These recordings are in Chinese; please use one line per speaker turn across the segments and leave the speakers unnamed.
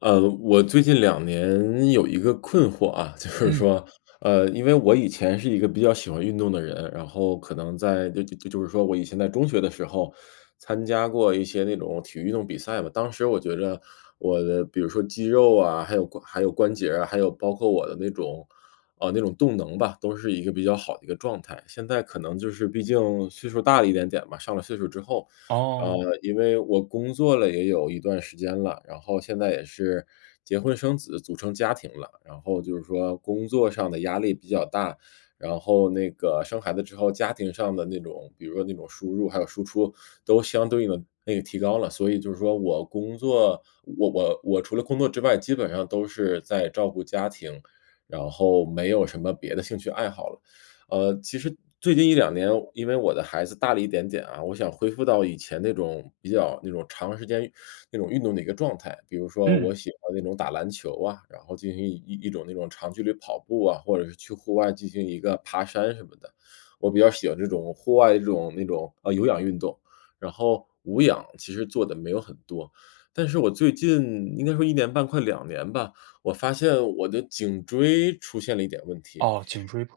我最近两年有一个困惑啊，就是
嗯。
说，因为我以前是一个比较喜欢运动的人，然后可能在就是说我以前在中学的时候参加过一些那种体育运动比赛吧，当时我觉着我的比如说肌肉啊，还有还有关节啊，还有包括我的那种，那种动能吧，都是一个比较好的一个状态。现在可能就是毕竟岁数大了一点点吧，上了岁数之后，呃，
哦。
因为我工作了也有一段时间了，然后现在也是结婚生子，组成家庭了。然后就是说工作上的压力比较大，然后那个生孩子之后，家庭上的那种，比如说那种输入还有输出，都相对应的那个提高了。所以就是说我除了工作之外，基本上都是在照顾家庭，然后没有什么别的兴趣爱好了。其实最近一两年，因为我的孩子大了一点点啊，我想恢复到以前那种比较那种长时间那种运动的一个状态。比如说我
嗯。
喜欢那种打篮球啊，然后进行一种那种长距离跑步啊，或者是去户外进行一个爬山什么的。我比较喜欢这种户外这种那种，有氧运动，然后无氧其实做的没有很多。但是我最近应该说一年半快两年吧，我发现我的颈椎出现了一点问题。
哦，颈椎不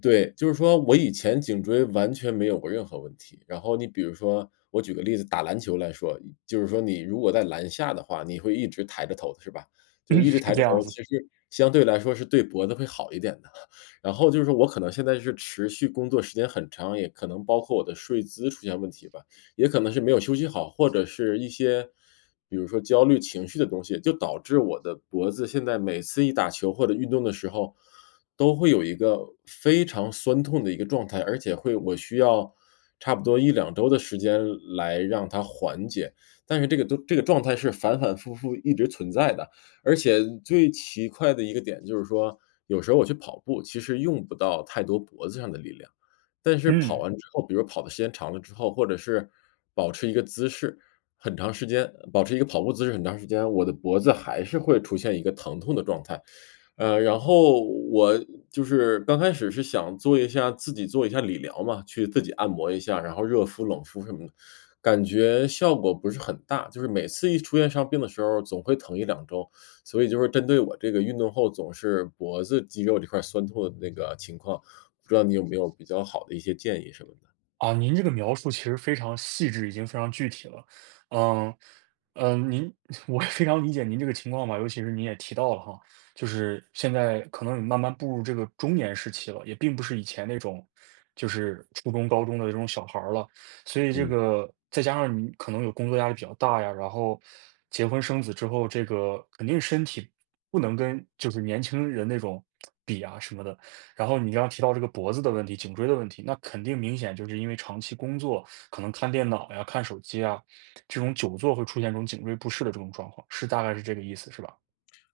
对，就是说我以前颈椎完全没有过任何问题。然后你比如说，我举个例子，打篮球来说，就是说你如果在篮下的话，你会一直抬着头，是吧？就是
嗯，
一直
是
抬
这
着
样
头，
子。
其实相对来说是对脖子会好一点的。然后就是说我可能现在是持续工作时间很长，也可能包括我的睡姿出现问题吧，也可能是没有休息好，或者是一些比如说焦虑情绪的东西，就导致我的脖子现在每次一打球或者运动的时候，都会有一个非常酸痛的一个状态，而且会我需要差不多一两周的时间来让它缓解。但是这个都这个状态是反反复复一直存在的，而且最奇怪的一个点就是说，有时候我去跑步，其实用不到太多脖子上的力量，但是跑
嗯。
完之后，比如跑的时间长了之后，或者是保持一个姿势保持一个跑步姿势很长时间，我的脖子还是会出现一个疼痛的状态。然后我就是刚开始是想做一下自己做一下理疗嘛，去自己按摩一下，然后热敷、冷敷什么的，感觉效果不是很大。就是每次一出现伤病的时候，总会疼一两周，所以就是针对我这个运动后总是脖子肌肉这块酸痛的那个情况，不知道你有没有比较好的一些建议什么的？
啊，您这个描述其实非常细致，已经非常具体了。嗯。嗯，您 我也非常理解您这个情况吧，尤其是您也提到了哈，就是现在可能你慢慢步入这个中年时期了，也并不是以前那种就是初中、高中的这种小孩儿了，所以这
嗯。
个再加上你可能有工作压力比较大呀，然后结婚生子之后，这个肯定身体不能跟就是年轻人那种比啊什么的，然后你刚刚提到这个脖子的问题、颈椎的问题，那肯定明显就是因为长期工作，可能看电脑呀、看手机啊，这种久坐会出现这种颈椎不适的这种状况，是大概是这个意思，是吧？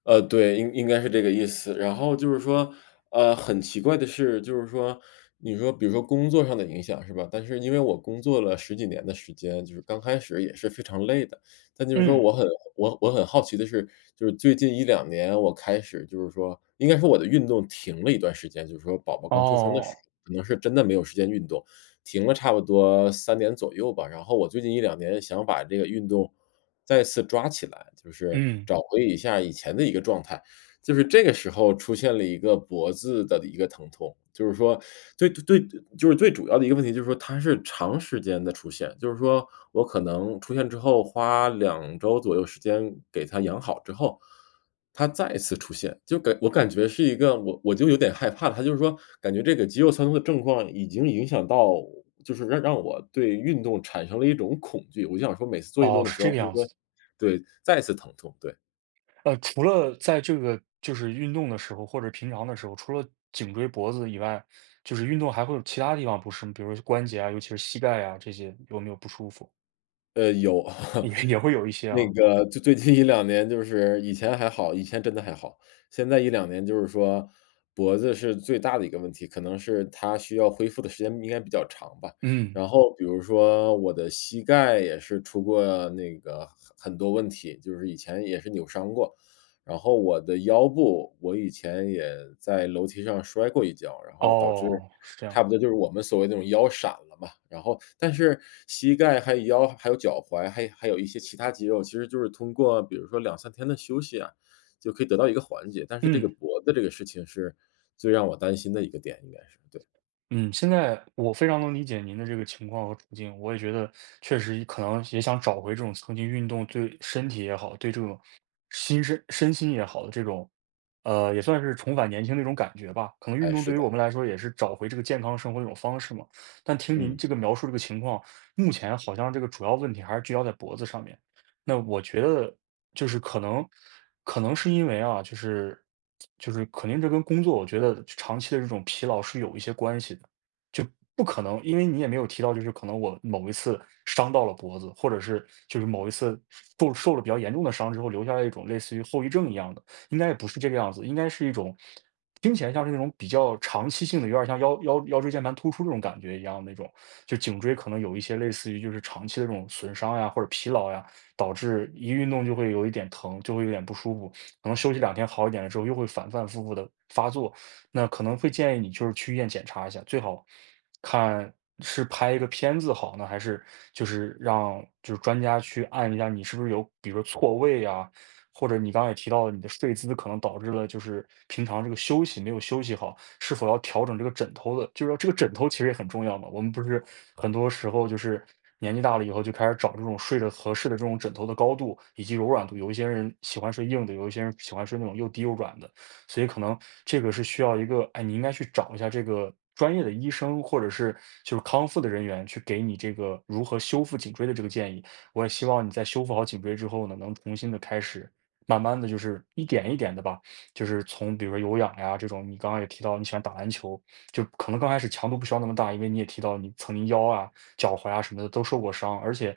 对，应该是这个意思。然后就是说，很奇怪的是，就是说，你说比如说工作上的影响是吧？但是因为我工作了十几年的时间，就是刚开始也是非常累的。但就是说
嗯。
我很好奇的是，就是最近一两年我开始就是说应该是我的运动停了一段时间，就是说宝宝刚出生的时
哦。
候，可能是真的没有时间运动。停了差不多三年左右吧。然后我最近一两年想把这个运动再次抓起来，就是
嗯。
找回一下以前的一个状态。就是这个时候出现了一个脖子的一个疼痛，就是说最最就是最主要的一个问题就是说它是长时间的出现，就是说我可能出现之后花两周左右时间给它养好之后，它再次出现，我感觉是一个我就有点害怕了，它就是说感觉这个肌肉酸痛的症状已经影响到就是让我对运动产生了一种恐惧，我就想说每次做运
哦，
动的
是
时候
这个
会
样
不
子
会
的。
对，再次疼痛，对。
除了在这个就是运动的时候，或者平常的时候，除了颈椎、脖子以外，就是运动还会有其他地方不适吗？比如说关节啊，尤其是膝盖啊，这些有没有不舒服？
有。
也 也会有一些
那
啊。
个就最近一两年就是以前还好，以前真的还好。现在一两年就是说脖子是最大的一个问题，可能是它需要恢复的时间应该比较长吧。
嗯。
然后比如说我的膝盖也是出过那个很多问题，就是以前也是扭伤过。然后我的腰部，我以前也在楼梯上摔过一跤，然后导致
哦，是这
差
样。
不多就是我们所谓那种腰闪了嘛。然后但是膝盖还有腰还有脚踝，还有一些其他肌肉，其实就是通过比如说两三天的休息啊，就可以得到一个缓解。但是这个
嗯。
脖子这个事情是最让我担心的一个点，应该是，对。
嗯，现在我非常能理解您的这个情况和处境，我也觉得确实可能也想找回这种曾经运动对身体也好，对这种心身身心也好的这种，也算是重返年轻的一种感觉吧。可能运
哎，
动
是
对于
的，
我们来说也是找回这个健康生活的一种方式嘛。但听您
嗯。
这个描述这个情况，目前好像这个主要问题还是聚焦在脖子上面。那我觉得就是可能是因为啊，就是肯定这跟工作，我觉得长期的这种疲劳是有一些关系的。就不可能，因为你也没有提到，就是可能我某一次伤到了脖子，或者是就是某一次受了比较严重的伤之后，留下来一种类似于后遗症一样的，应该也不是这个样子，应该是一种听起来像是那种比较长期性的，有点像腰椎间盘突出这种感觉一样那种，就颈椎可能有一些类似于就是长期的这种损伤呀，或者疲劳呀，导致一运动就会有一点疼，就会有点不舒服，可能休息两天好一点了之后，又会反反复复的发作。那可能会建议你就是去医院检查一下，最好看是拍一个片子好呢，还是就是让就是专家去按一下你是不是有，比如说错位啊，或者你刚刚也提到了你的睡姿可能导致了就是平常这个休息没有休息好，是否要调整这个枕头的？就是说这个枕头其实也很重要嘛。我们不是很多时候就是年纪大了以后就开始找这种睡着合适的这种枕头的高度以及柔软度，有一些人喜欢睡硬的，有一些人喜欢睡那种又低又软的，所以可能这个是需要一个，哎，你应该去找一下这个专业的医生或者是就是康复的人员去给你这个如何修复颈椎的这个建议。我也希望你在修复好颈椎之后呢，能重新的开始慢慢的就是一点一点的吧，就是从比如说有氧呀这种，你刚刚也提到你喜欢打篮球，就可能刚开始强度不需要那么大，因为你也提到你曾经腰啊、脚踝啊什么的都受过伤，而且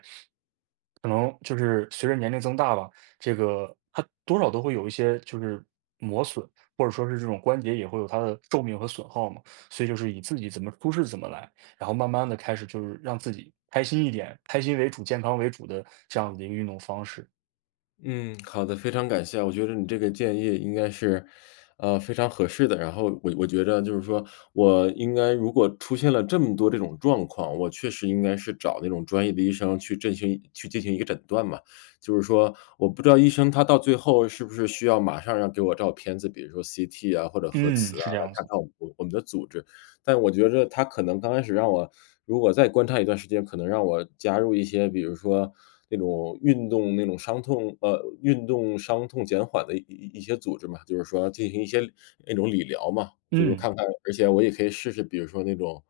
可能就是随着年龄增大吧，这个它多少都会有一些就是磨损，或者说是这种关节也会有它的寿命和损耗嘛，所以就是以自己怎么舒适怎么来，然后慢慢的开始就是让自己开心一点，开心为主、健康为主的这样子的一个运动方式。
嗯，好的，非常感谢啊我觉得你这个建议应该是，非常合适的。然后我觉着就是说，我应该如果出现了这么多这种状况，我确实应该是找那种专业的医生去进行一个诊断嘛。就是说，我不知道医生他到最后是不是需要马上要给我照片子，比如说 CT 啊或者核
嗯，
磁啊，
是这
来
样
看
子。
看我们的组织。但我觉着他可能刚开始让我如果再观察一段时间，可能让我加入一些，比如说那种运动伤痛减缓的一些组织嘛，就是说进行一些那种理疗嘛，就是
嗯。
看看而且我也可以试试，比如说那种，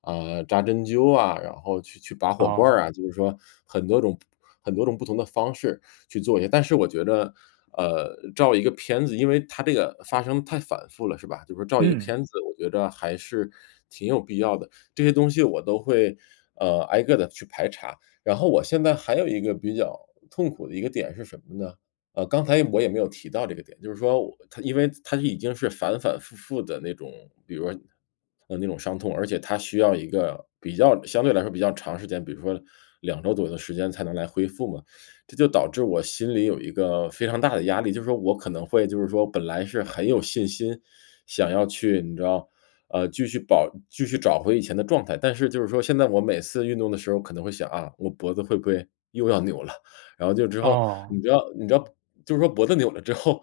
啊，扎针灸啊，然后去拔火罐
哦。
儿啊，就是说很多种很多种不同的方式。去做一下。但是我觉得，照一个片子，因为它这个发生太反复了，是吧？就是说照一个
嗯。
片子，我觉得还是挺有必要的。这些东西我都会，挨个的去排查。然后我现在还有一个比较痛苦的一个点是什么呢？刚才我也没有提到这个点，就是说因为它已经是反反复复的那种，比如说，那种伤痛，而且它需要一个相对来说比较长时间，比如说两周左右的时间才能来恢复嘛。这就导致我心里有一个非常大的压力，就是说我可能会就是说本来是很有信心，想要去你知道，继续找回以前的状态，但是就是说现在我每次运动的时候可能会想啊，我脖子会不会又要扭了？然后就之后
哦。
你知道你知道就是说脖子扭了之后，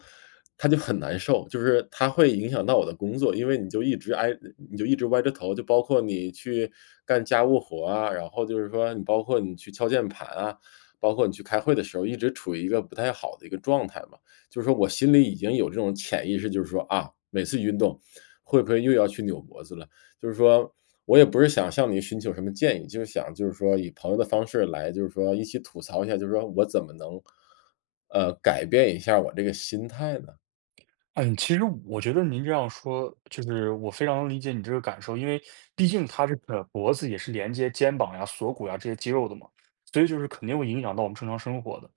它就很难受，就是它会影响到我的工作，因为你就一直歪着头，就包括你去干家务活啊，然后就是说包括你去敲键盘啊，包括你去开会的时候，一直处于一个不太好的一个状态嘛。就是说我心里已经有这种潜意识，就是说啊，每次运动会不会又要去扭脖子了？就是说我也不是想向你寻求什么建议，就是想就是说以朋友的方式来，就是说一起吐槽一下，就是说我怎么能，改变一下我这个心态呢？
嗯，其实我觉得您这样说，就是我非常能理解你这个感受，因为毕竟它这个脖子也是连接肩膀呀、锁骨呀这些肌肉的嘛，所以就是肯定会影响到我们正常生活的。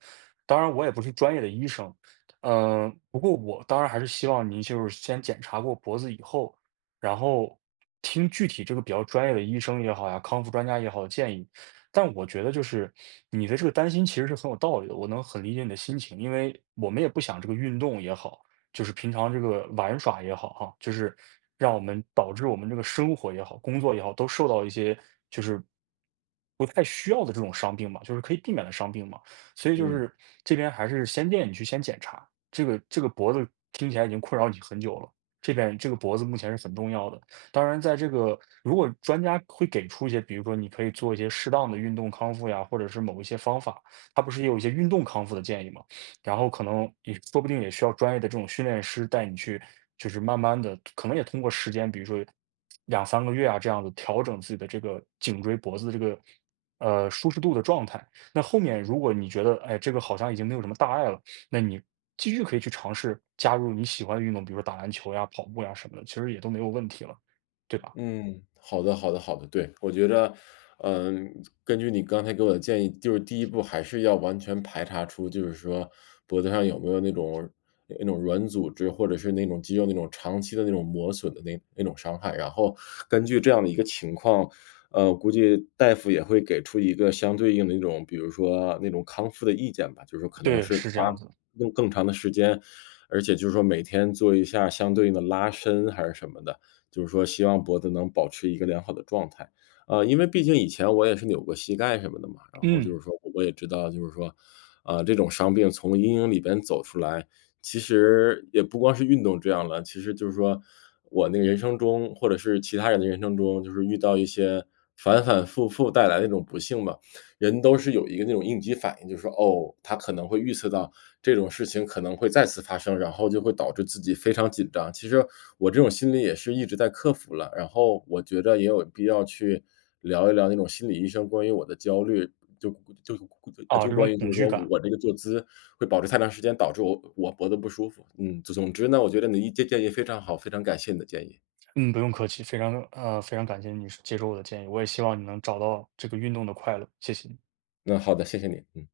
当然，我也不是专业的医生，嗯、不过我当然还是希望您就是先检查过脖子以后，然后听具体这个比较专业的医生也好呀、康复专家也好的建议。但我觉得就是你的这个担心其实是很有道理的，我能很理解你的心情，因为我们也不想这个运动也好。就是平常这个玩耍也好哈，就是让我们导致我们这个生活也好、工作也好，都受到一些就是不太需要的这种伤病嘛，就是可以避免的伤病嘛。所以就
嗯。
是这边还是先建议你去先检查，这个脖子听起来已经困扰你很久了。这边这个脖子目前是很重要的，当然，在这个如果专家会给出一些，比如说你可以做一些适当的运动康复呀，或者是某一些方法，他不是也有一些运动康复的建议吗？然后可能也说不定也需要专业的这种训练师带你去，就是慢慢的，可能也通过时间，比如说两三个月啊这样子调整自己的这个颈椎脖子的这个舒适度的状态。那后面如果你觉得哎这个好像已经没有什么大碍了，那你继续可以去尝试加入你喜欢的运动，比如说打篮球呀、跑步呀什么的，其实也都没有问题了，对吧？
嗯，好的，好的，好的。对，我觉着，嗯，根据你刚才给我的建议，就是第一步还是要完全排查出，就是说脖子上有没有那种软组织，或者是那种肌肉那种长期的那种磨损的那种伤害。然后根据这样的一个情况，估计大夫也会给出一个相对应的那种，比如说那种康复的意见吧，就是说可能
对，
是
是这样
花
子。
更长的时间，而且就是说每天做一下相对应的拉伸还是什么的。就是说希望脖子能保持一个良好的状态。因为毕竟以前我也是扭过膝盖什么的嘛，然后就
嗯，
是说我也知道，就是说，啊，这种伤病从阴影里边走出来，其实也不光是运动这样了，其实就是说我那个人生中，或者是其他人的人生中，就是遇到一些反反复复带来的那种不幸吧，人都是有一个那种应激反应，就是说，哦，他可能会预测到这种事情可能会再次发生，然后就会导致自己非常紧张。其实我这种心理也是一直在克服了，然后我觉得也有必要去聊一聊那种心理医生关于我的焦虑，就就
啊，
就
这种
关于就
恐
是
惧
说
感。
我这个坐姿会保持太长时间，导致我脖子不舒服。嗯，总之呢，我觉得你的建议非常好，非常感谢你的建议。
嗯，不用客气，非常非常感谢你接受我的建议，我也希望你能找到这个运动的快乐，谢谢你。
那好的，谢谢你，嗯。